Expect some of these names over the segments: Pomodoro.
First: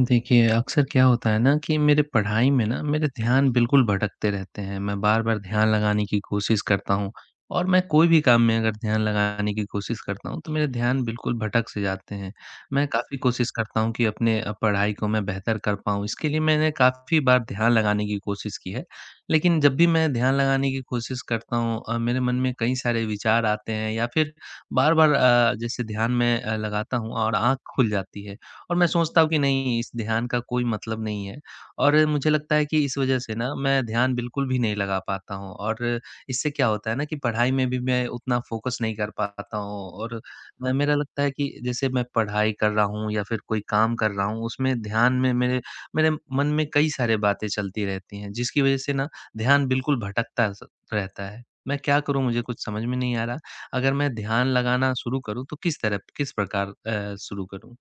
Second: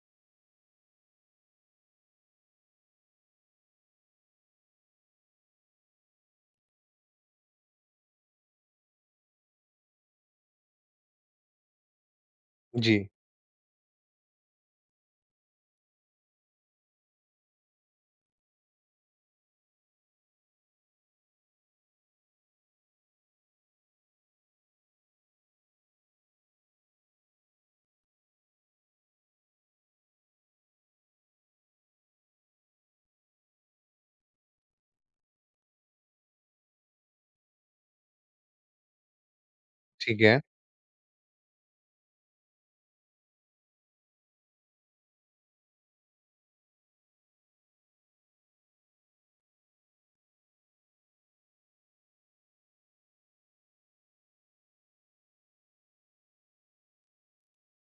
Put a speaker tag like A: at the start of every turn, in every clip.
A: देखिए, अक्सर क्या होता है ना कि मेरे पढ़ाई में ना मेरे ध्यान बिल्कुल भटकते रहते हैं। मैं बार-बार ध्यान लगाने की कोशिश करता हूँ, और मैं कोई भी काम में अगर ध्यान लगाने की कोशिश करता हूँ, तो मेरे ध्यान बिल्कुल भटक से जाते हैं। मैं
B: जी,
A: काफ़ी कोशिश करता हूँ कि अपने पढ़ाई को मैं बेहतर कर पाऊँ। इसके लिए मैंने काफ़ी बार ध्यान लगाने की कोशिश की है। लेकिन जब भी मैं ध्यान लगाने की कोशिश करता हूँ मेरे मन में कई सारे विचार आते हैं, या फिर बार-बार जैसे ध्यान मैं लगाता हूँ और आँख खुल जाती है। और मैं सोचता हूँ कि नहीं, इस ध्यान का कोई मतलब नहीं है। और मुझे लगता है कि इस वजह से ना मैं ध्यान बिल्कुल भी नहीं लगा पाता हूँ, और इससे क्या होता है ना कि पढ़ाई में भी मैं उतना फोकस नहीं कर पाता हूँ।
B: ठीक
A: और
B: है।
A: मैं, मेरा लगता है कि जैसे मैं पढ़ाई कर रहा हूँ या फिर कोई काम कर रहा हूँ, उसमें ध्यान में मेरे मेरे मन में कई सारे बातें चलती रहती हैं, जिसकी वजह से ना ध्यान बिल्कुल भटकता रहता है। मैं क्या करूं? मुझे कुछ समझ में नहीं आ रहा। अगर मैं ध्यान लगाना शुरू करूं, तो किस तरह, किस प्रकार शुरू करूं?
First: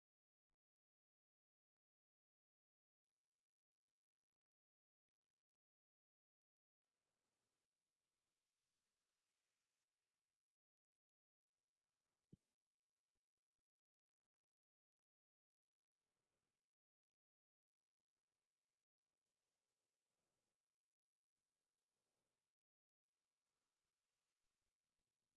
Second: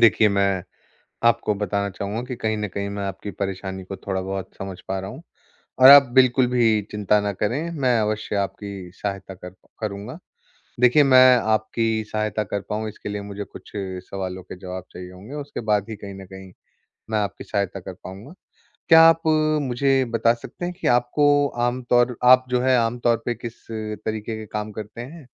B: देखिए, मैं आपको बताना चाहूँगा कि कहीं न कहीं मैं आपकी परेशानी को थोड़ा-बहुत समझ पा रहा हूँ और आप बिल्कुल भी चिंता ना करें, मैं अवश्य आपकी सहायता कर करूँगा। देखिए, मैं आपकी सहायता कर पाऊँ इसके लिए मुझे कुछ सवालों के जवाब चाहिए होंगे, उसके बाद ही कहीं न कहीं मैं आपकी सहायता कर पाऊँगा। क्या आप मुझे बता सकते हैं कि आपको आम तौर आप जो है आम तौर पे किस तरीके के काम करते हैं?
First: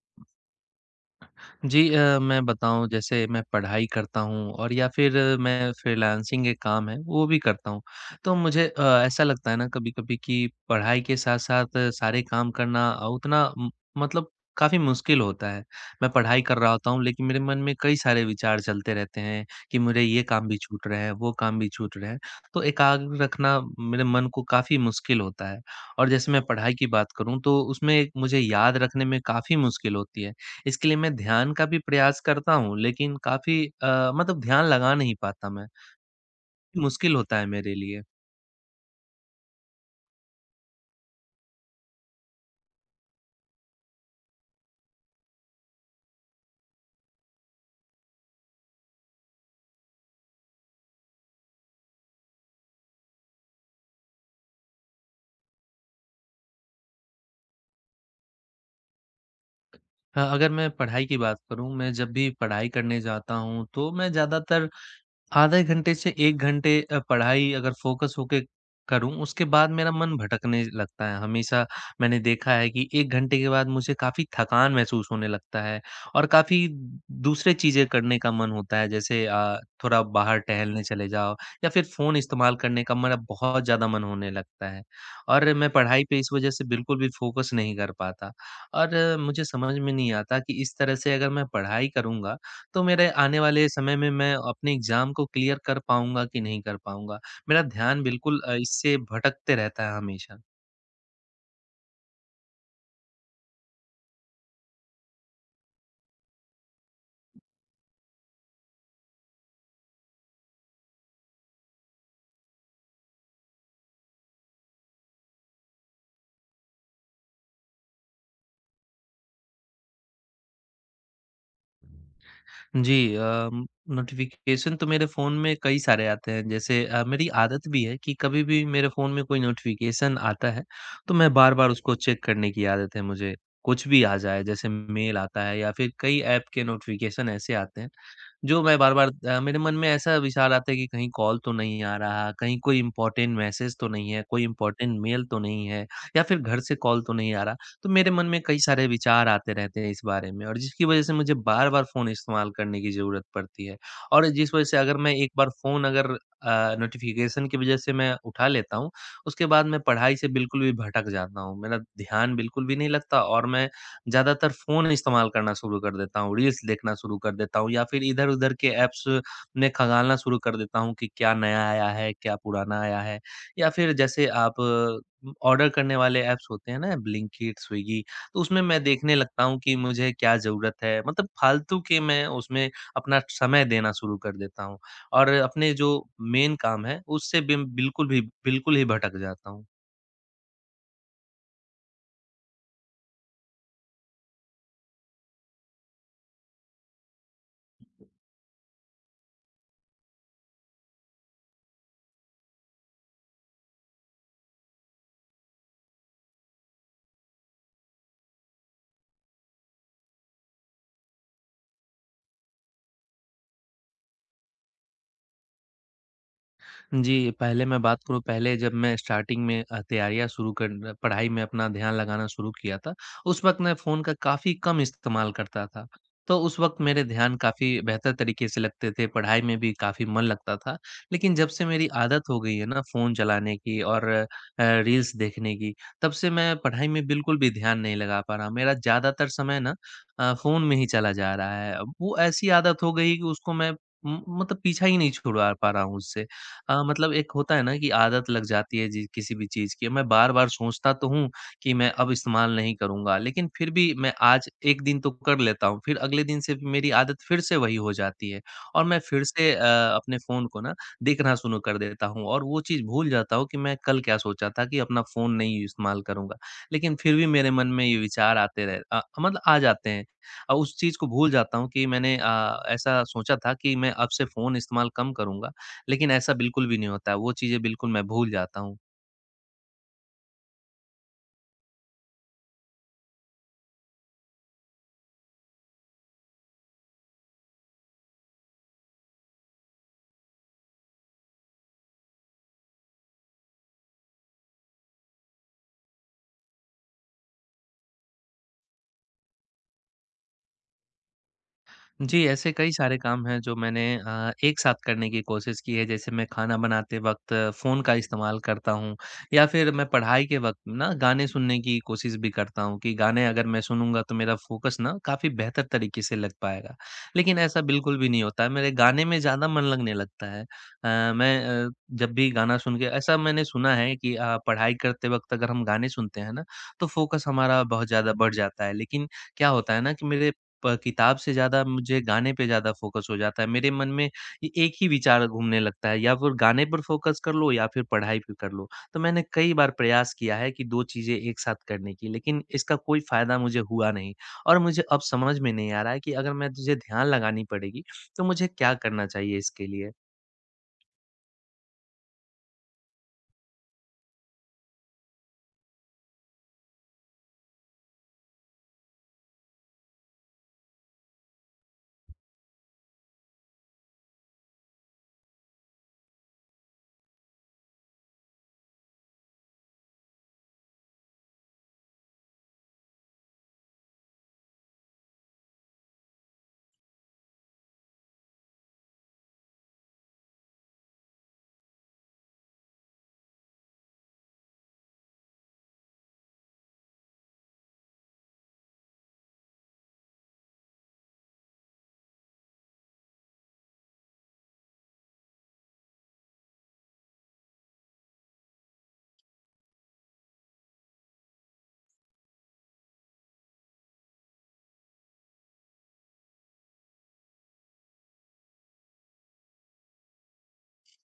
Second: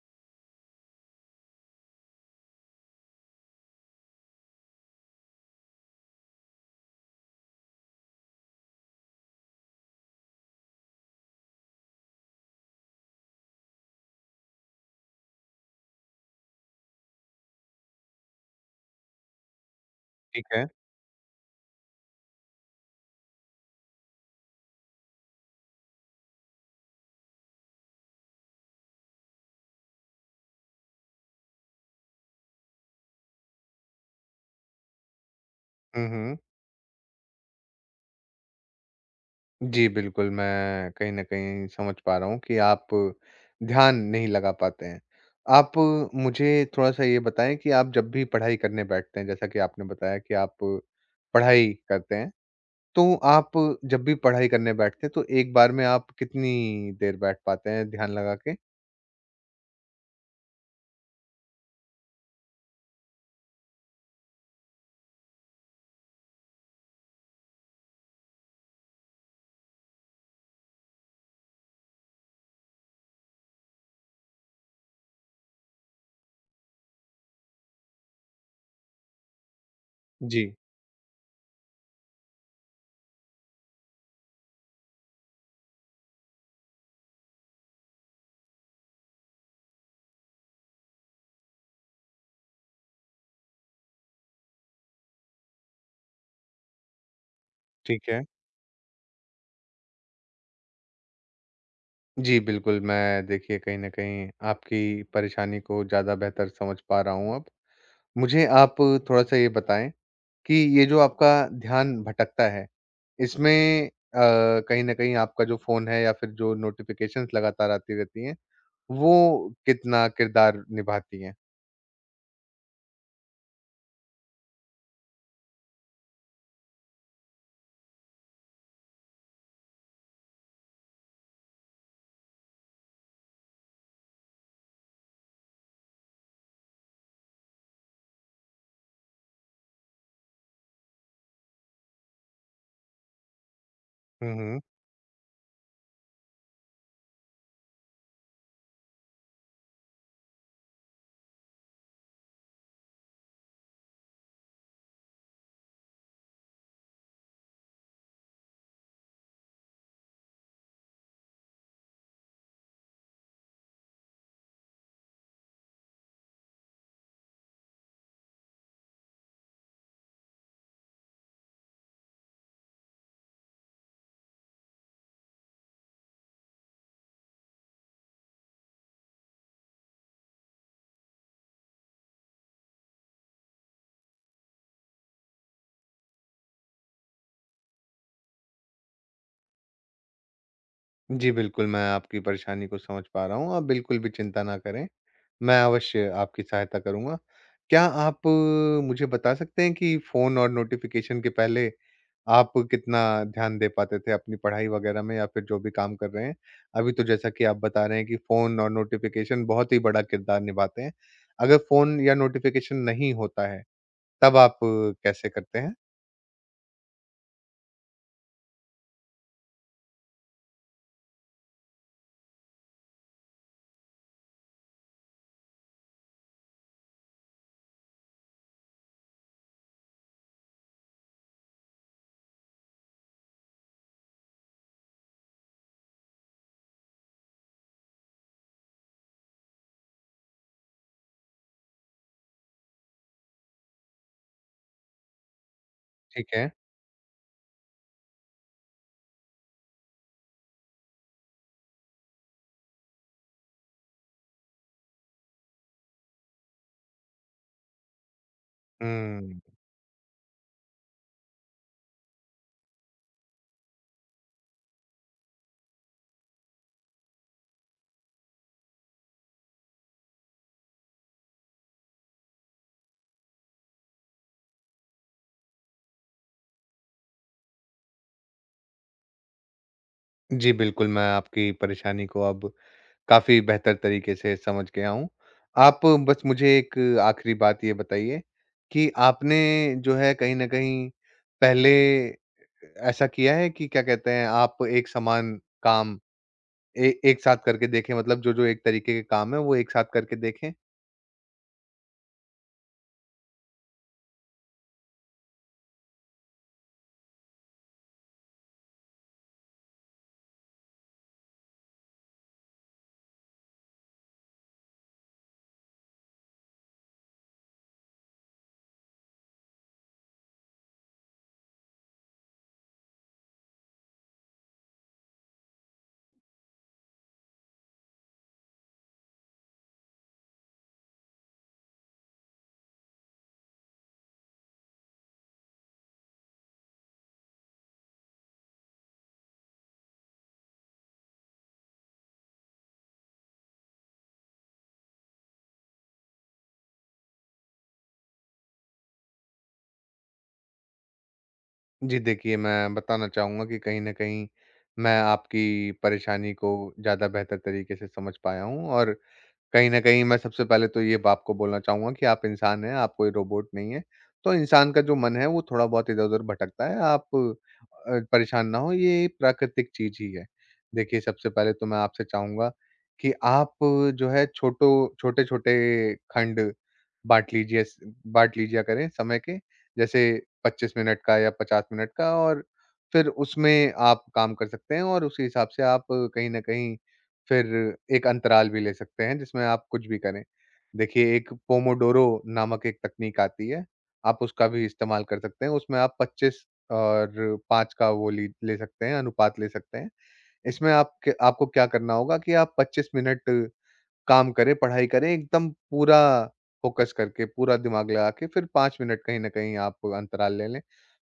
A: जी, मैं बताऊँ, जैसे मैं पढ़ाई करता हूँ और या फिर मैं फ्रीलांसिंग एक काम है वो भी करता हूँ। तो मुझे ऐसा लगता है ना कभी-कभी कि पढ़ाई के साथ-साथ सारे काम करना उतना म मतलब काफ़ी मुश्किल होता है। मैं पढ़ाई कर रहा होता हूँ, लेकिन मेरे मन में कई सारे विचार चलते रहते हैं कि मेरे ये
B: ठीक
A: काम भी
B: है।
A: छूट रहे हैं, वो काम भी छूट रहे हैं। तो एकाग्र रखना मेरे मन को काफ़ी मुश्किल होता है। और जैसे मैं पढ़ाई की बात करूँ, तो उसमें एक मुझे याद रखने में काफ़ी मुश्किल होती है। इसके लिए मैं ध्यान का भी प्रयास करता हूँ, लेकिन काफ़ी मतलब ध्यान लगा नहीं पाता मैं,
B: हुँ, हुँ।
A: मुश्किल होता है मेरे लिए।
B: जी, बिल्कुल, मैं कहीं न कहीं समझ पा रहा हूँ कि आप ध्यान नहीं लगा पाते हैं। आप मुझे थोड़ा-सा ये बताएँ कि आप जब भी पढ़ाई करने बैठते हैं, जैसा कि आपने बताया कि आप पढ़ाई करते हैं, तो आप जब भी पढ़ाई करने बैठते हैं, तो एक बार में आप कितनी देर बैठ पाते हैं ध्यान लगा के?
A: अगर मैं पढ़ाई की बात करूँ, मैं जब भी पढ़ाई करने जाता हूँ, तो मैं ज़्यादातर आधे घंटे से 1 घंटे पढ़ाई अगर फ़ोकस होके करूँ, उसके बाद मेरा मन भटकने लगता है। हमेशा मैंने देखा है कि 1 घंटे के बाद मुझे काफ़ी थकान महसूस होने लगता है, और काफ़ी दूसरे चीज़ें करने का मन होता है। जैसे थोड़ा बाहर
B: जी,
A: टहलने चले जाओ, या फिर फ़ोन इस्तेमाल करने का मेरा बहुत ज़्यादा मन होने लगता है। और मैं पढ़ाई पे इस वज़ह से बिल्कुल भी फ़ोकस नहीं कर पाता, और मुझे समझ में नहीं आता कि इस तरह से अगर मैं पढ़ाई करूँगा, तो मेरे आने वाले समय में मैं अपने एग्ज़ाम को क्लियर कर पाऊँगा कि नहीं कर पाऊँगा? मेरा ध्यान
B: ठीक है।
A: बिल्कुल इससे भटकते रहता है हमेशा।
B: जी, बिल्कुल, मैं देखिए कहीं न कहीं आपकी परेशानी को ज़्यादा बेहतर समझ पा रहा हूँ अब। मुझे आप थोड़ा-सा ये बताएँ कि ये जो आपका ध्यान भटकता है, इसमें अ, कहीं न कहीं आपका जो फ़ोन है या फिर जो नोटिफ़िकेशंस लगातार आती रहती हैं, वो कितना किरदार निभाती हैं?
A: जी, नोटिफ़िकेशन तो मेरे फ़ोन में कई सारे आते हैं। जैसे मेरी आदत भी है कि कभी भी मेरे फ़ोन में कोई नोटिफ़िकेशन आता है, तो मैं बार-बार उसको चेक करने की आदत है मुझे। कुछ भी आ जाए, जैसे मेल आता है या फिर कई ऐप के नोटिफ़िकेशन ऐसे आते हैं, जो मैं बार-बार मेरे मन में ऐसा विचार आता है कि कहीं कॉल तो नहीं आ रहा, कहीं कोई इम्पोर्टेंट मैसेज तो नहीं है,
B: हुँ,
A: कोई
B: हुँ।
A: इम्पोर्टेंट मेल तो नहीं है, या फिर घर से कॉल तो नहीं आ रहा। तो मेरे मन में कई सारे विचार आते रहते हैं इस बारे में, और जिसकी वजह से मुझे बार-बार फ़ोन इस्तेमाल करने की ज़रूरत पड़ती है। और जिस वजह से अगर मैं एक बार फ़ोन अगर नोटिफ़िकेशन की वजह से मैं उठा लेता हूँ, उसके बाद मैं पढ़ाई से बिल्कुल भी भटक जाता हूँ। मेरा ध्यान बिल्कुल भी नहीं लगता, और मैं ज़्यादातर फ़ोन इस्तेमाल करना शुरू कर देता हूँ, रील्स देखना शुरू कर देता हूँ, या फिर इधर-उधर के ऐप्स में खंगालना शुरू कर देता हूँ कि क्या नया आया है, क्या पुराना आया है, या फिर जैसे आप ऑर्डर करने वाले ऐप्स होते हैं ना, ब्लिंकिट, स्विगी, तो उसमें मैं देखने लगता हूँ कि मुझे क्या ज़रूरत है, मतलब फालतू के मैं उसमें अपना समय देना शुरू कर देता हूँ, और अपने जो मेन काम है उससे बिम बिल्कुल भी बिल्कुल ही भटक जाता हूँ।
B: जी, बिल्कुल, मैं आपकी परेशानी को समझ पा रहा हूँ। आप बिल्कुल भी चिंता ना करें, मैं अवश्य आपकी सहायता करूँगा। क्या आप मुझे बता सकते हैं कि फ़ोन और नोटिफ़िकेशन के पहले आप कितना ध्यान दे पाते थे अपनी पढ़ाई वगैरह में या फिर जो भी काम कर रहे हैं? अभी तो जैसा कि आप बता रहे हैं कि फ़ोन और नोटिफ़िकेशन बहुत ही बड़ा किरदार निभाते हैं। अगर फ़ोन या नोटिफ़िकेशन नहीं होता है, तब आप कैसे करते हैं?
A: जी, पहले मैं बात करूँ, पहले जब मैं स्टार्टिंग में तैयारियाँ शुरू कर पढ़ाई में अपना ध्यान लगाना शुरू किया था, उस वक़्त मैं फ़ोन का काफ़ी कम इस्तेमाल करता था। तो उस वक़्त मेरे ध्यान काफ़ी बेहतर तरीके से लगते थे, पढ़ाई में भी काफ़ी मन लगता था। लेकिन जब से मेरी आदत हो गई है ना फ़ोन चलाने की और रील्स देखने की, तब से मैं पढ़ाई में बिल्कुल भी ध्यान नहीं लगा पा रहा। मेरा ज़्यादातर समय ना फ़ोन में ही चला जा रहा है। वो ऐसी आदत हो गई है कि उसको मैं म मतलब पीछा ही नहीं छुड़वा पा रहा हूँ उससे।
B: ठीक है।
A: मतलब एक होता है ना कि आदत लग जाती है जी किसी भी चीज़ की। मैं बार-बार सोचता तो हूँ कि मैं अब इस्तेमाल नहीं करूँगा, लेकिन फिर भी मैं आज 1 दिन तो कर लेता हूँ, फिर अगले दिन से भी मेरी आदत फिर से वही हो जाती है, और मैं फिर
B: हुँ।
A: से अपने फ़ोन को ना देखना शुरू कर देता हूँ, और वो चीज़ भूल जाता हूँ कि मैं कल क्या सोचा था कि अपना फ़ोन नहीं इस्तेमाल करूँगा। लेकिन फिर भी मेरे मन में ये विचार आते मतलब आ जाते हैं, और उस चीज़ को भूल जाता हूँ कि मैंने ऐसा सोचा था कि मैं अब से फ़ोन इस्तेमाल कम करूँगा। लेकिन ऐसा बिल्कुल भी नहीं होता है, वो चीज़ें बिल्कुल मैं भूल जाता हूँ।
B: जी, बिल्कुल, मैं आपकी परेशानी को अब काफ़ी बेहतर तरीके से समझ गया हूँ। आप बस मुझे एक आखिरी बात ये बताइए कि आपने जो है कहीं न कहीं पहले ऐसा किया है कि क्या कहते हैं आप एक समान काम एक साथ करके देखें, मतलब जो जो एक तरीके के काम है वो एक साथ करके देखें।
A: जी, ऐसे कई सारे काम हैं जो मैंने एक साथ करने की कोशिश की है। जैसे मैं खाना बनाते वक़्त फ़ोन का इस्तेमाल करता हूँ, या फिर मैं पढ़ाई के वक़्त ना गाने सुनने की कोशिश भी करता हूँ कि गाने अगर मैं सुनूँगा तो मेरा फ़ोकस ना काफ़ी बेहतर तरीके से लग पाएगा। लेकिन ऐसा बिल्कुल भी नहीं होता है, मेरे गाने में ज़्यादा मन लगने लगता है। मैं जब भी गाना सुन के, ऐसा मैंने सुना है कि पढ़ाई करते वक़्त अगर हम गाने सुनते हैं ना, तो फ़ोकस हमारा बहुत ज़्यादा बढ़ जाता है। लेकिन क्या होता है ना कि मेरे प किताब से ज़्यादा मुझे गाने पे ज़्यादा फ़ोकस हो जाता है। मेरे मन में ये एक ही विचार घूमने लगता है, या फिर गाने पर फ़ोकस कर लो, या फिर पढ़ाई पे कर लो। तो मैंने कई बार प्रयास किया है कि 2 चीज़ें एक साथ करने की, लेकिन इसका कोई फ़ायदा मुझे हुआ नहीं, और मुझे अब समझ में नहीं आ रहा है कि अगर मैं, मुझे ध्यान लगानी पड़ेगी, तो मुझे क्या करना चाहिए इसके लिए?
B: जी देखिए, मैं बताना चाहूंगा कि कहीं ना कहीं मैं आपकी परेशानी को ज़्यादा बेहतर तरीके से समझ पाया हूँ और कहीं न कहीं मैं सबसे पहले तो ये बाप को बोलना चाहूँगा कि आप इंसान हैं, आप कोई रोबोट नहीं हैं। तो इंसान का जो मन है वो थोड़ा बहुत इधर-उधर भटकता है, आप परेशान ना हों, ये प्राकृतिक चीज़ ही है। देखिए, सबसे पहले तो मैं आपसे चाहूँगा कि आप जो है छोटो छोटे-छोटे खंड बाँट लीजिए स बाँट लीजिया करें समय के, जैसे 25 मिनट का या 50 मिनट का, और फिर उसमें आप काम कर सकते हैं और उसी हिसाब से आप कहीं न कहीं फिर एक अंतराल भी ले सकते हैं जिसमें आप कुछ भी करें। देखिए, एक पोमोडोरो नामक एक तकनीक आती है, आप उसका भी इस्तेमाल कर सकते हैं। उसमें आप 25 और 5 का वो ली ले सकते हैं, अनुपात ले सकते हैं। इसमें आप क आपको क्या करना होगा कि आप 25 मिनट काम करें, पढ़ाई करें, एकदम पूरा फ़ोकस करके, पूरा दिमाग लगा के, फिर 5 मिनट कहीं न कहीं आप अंतराल ले लें।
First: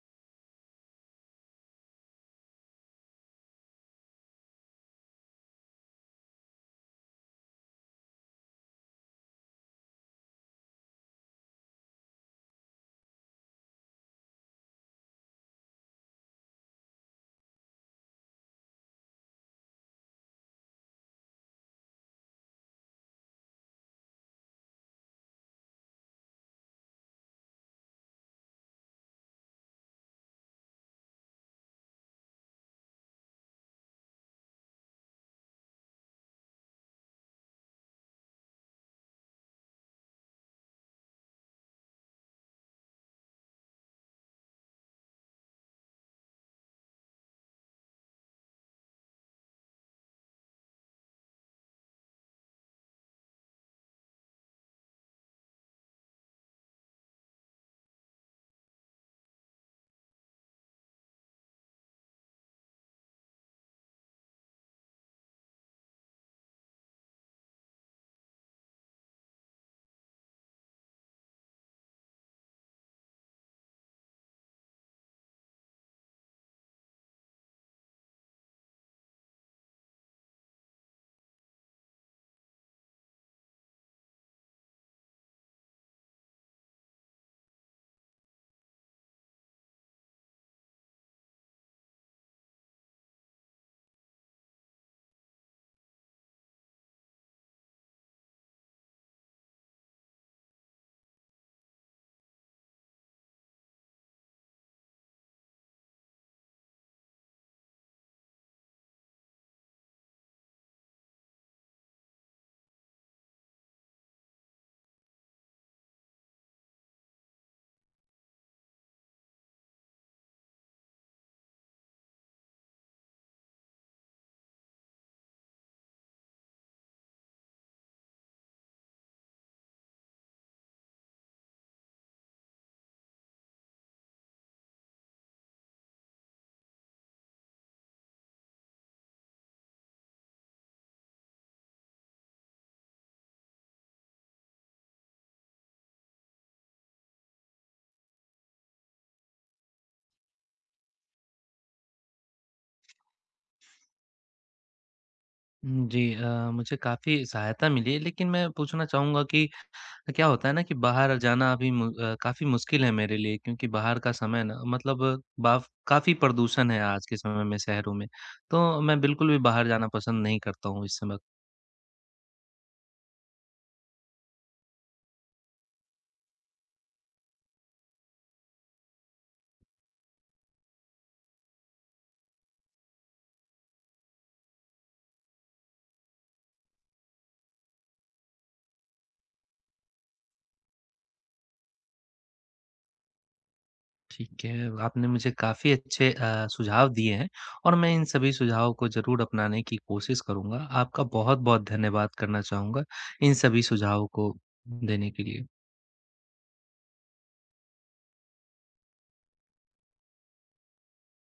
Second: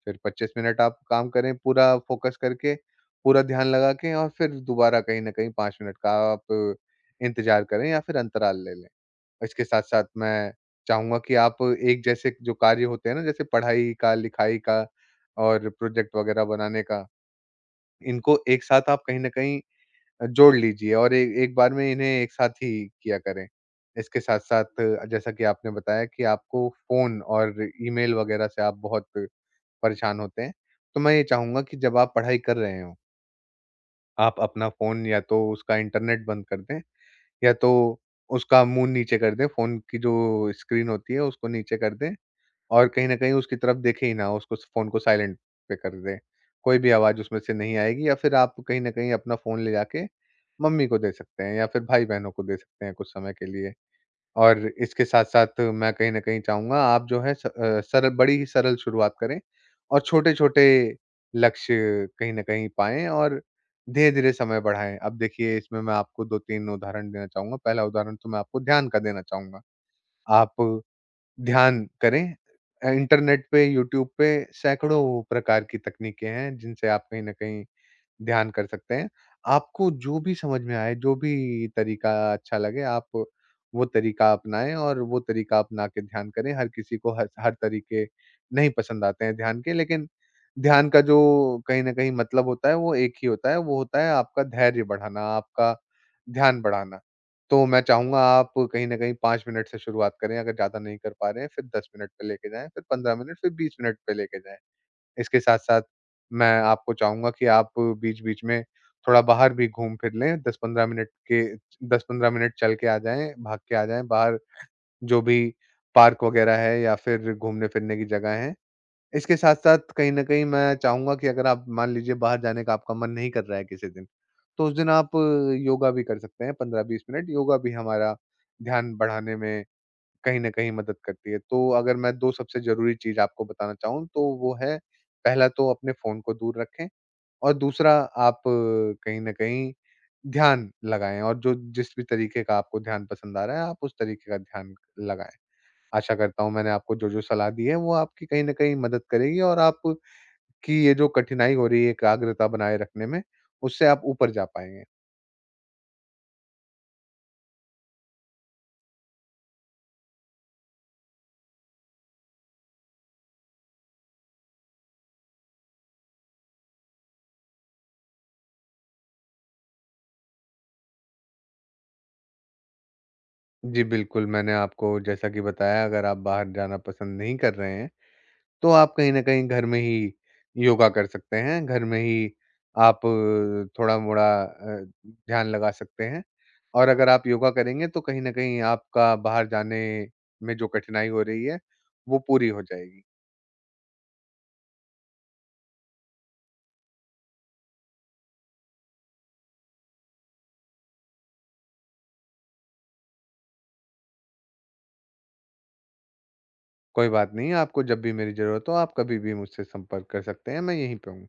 B: फिर 25 मिनट आप काम करें पूरा फ़ोकस करके, पूरा ध्यान लगा के, और फिर दोबारा कहीं न कहीं 5 मिनट का आप इंतज़ार करें या फिर अंतराल ले लें। इसके साथ-साथ मैं चाहूँगा कि आप एक जैसे जो कार्य होते हैं ना, जैसे पढ़ाई का, लिखाई का और प्रोजेक्ट वग़ैरह बनाने का, इनको एक साथ आप कहीं न कहीं जोड़ लीजिए और ए एक बार में इन्हें एक साथ ही किया करें। इसके साथ-साथ, जैसा कि आपने बताया कि आपको फ़ोन और ईमेल वग़ैरह से आप बहुत परेशान होते हैं। तो मैं ये चाहूँगा कि जब आप पढ़ाई कर रहे हों, आप अपना फ़ोन या तो उसका इंटरनेट बंद कर दें, या तो उसका मुँह नीचे कर दें, फ़ोन की जो स्क्रीन होती है उसको नीचे कर दें और कहीं न कहीं उसकी तरफ देखें ही ना, उसको फ़ोन को साइलेंट पे कर दें। कोई भी आवाज़ उसमें से नहीं आएगी, या फिर आप कहीं न कहीं अपना फ़ोन ले जाके मम्मी को दे सकते हैं या फिर भाई-बहनों को दे सकते हैं कुछ समय के लिए। और इसके साथ-साथ मैं कहीं न कहीं चाहूँगा आप जो है सरल, बड़ी ही सरल शुरुआत करें और छोटे-छोटे लक्ष्य कहीं न कहीं पाएँ और धीरे-धीरे समय बढ़ाएँ। अब देखिए, इसमें मैं आपको 2-3 उदाहरण देना चाहूँगा। पहला उदाहरण तो मैं आपको ध्यान का देना चाहूँगा। आप ध्यान करें। इंटरनेट पे, यूट्यूब पे सैकड़ों प्रकार की तकनीकें हैं जिनसे आप कहीं न कहीं ध्यान कर सकते हैं। आपको जो भी समझ में आए, जो भी तरीका अच्छा लगे, आप वो तरीका अपनाएँ और वो तरीका अपना के ध्यान करें। हर किसी को हर हर तरीके नहीं पसंद आते हैं ध्यान के, लेकिन ध्यान का जो कहीं न कहीं मतलब होता है वो एक ही होता है, वो होता है आपका धैर्य बढ़ाना, आपका ध्यान बढ़ाना। तो मैं चाहूँगा आप कहीं न कहीं 5 मिनट से शुरुआत करें, अगर ज़्यादा नहीं कर पा रहे हैं, फिर 10 मिनट पे लेके जाएँ, फिर 15 मिनट, फिर 20 मिनट पे लेके जाएँ। इसके साथ-साथ मैं आपको चाहूँगा कि आप बीच-बीच में थोड़ा बाहर भी घूम-फिर लें, 10-15 मिनट के, 10-15 मिनट चल के आ जाएँ, भाग के आ जाएँ बाहर, जो भी पार्क वगैरह है या फिर घूमने-फिरने की जगह है। इसके साथ-साथ कहीं न कहीं मैं चाहूँगा कि अगर आप मान लीजिए बाहर जाने का आपका मन नहीं कर रहा है किसी दिन, तो उस दिन आप योगा भी कर सकते हैं 15-20 मिनट। योगा भी हमारा ध्यान बढ़ाने में कहीं न कहीं मदद करती है। तो अगर मैं 2 सबसे ज़रूरी चीज़ आपको बताना चाहूँ तो वो है, पहला तो अपने फ़ोन को दूर रखें, और दूसरा आप कहीं न कहीं ध्यान लगाएँ और जो जिस भी तरीके का आपको ध्यान पसंद आ रहा है, आप उस तरीके का ध्यान लगाएँ। आशा करता हूँ मैंने आपको जो-जो सलाह दी है वो आपकी कहीं न कहीं मदद करेगी और आपकी ये जो कठिनाई हो रही है एकाग्रता बनाए रखने में, उससे आप ऊपर जा पाएँगे।
A: हुँ, जी। मुझे काफ़ी सहायता मिली है, लेकिन मैं पूछना चाहूँगा कि, तो क्या होता है ना कि बाहर जाना अभी काफ़ी मुश्किल है मेरे लिए, क्योंकि बाहर का समय ना मतलब बाफ काफ़ी प्रदूषण है आज के समय में शहरों में। तो मैं बिल्कुल भी बाहर जाना पसंद नहीं करता हूँ इस समय।
B: जी, बिल्कुल। मैंने आपको जैसा कि बताया, अगर आप बाहर जाना पसंद नहीं कर रहे हैं, तो आप कहीं न कहीं घर में ही योगा कर सकते हैं, घर में ही आप थोड़ा-मोड़ा ध्यान लगा सकते हैं, और अगर आप योगा करेंगे तो कहीं न कहीं आपका बाहर जाने में जो कठिनाई हो रही है, वो पूरी हो जाएगी।
A: ठीक है, आपने मुझे काफ़ी अच्छे सुझाव दिए हैं, और मैं इन सभी सुझावों को ज़रूर अपनाने की कोशिश करूँगा। आपका बहुत-बहुत धन्यवाद करना चाहूँगा, इन सभी सुझावों को देने के लिए।
B: कोई बात नहीं, आपको जब भी मेरी ज़रूरत हो, आप कभी भी मुझसे संपर्क कर सकते हैं, मैं यहीं पे हूँ।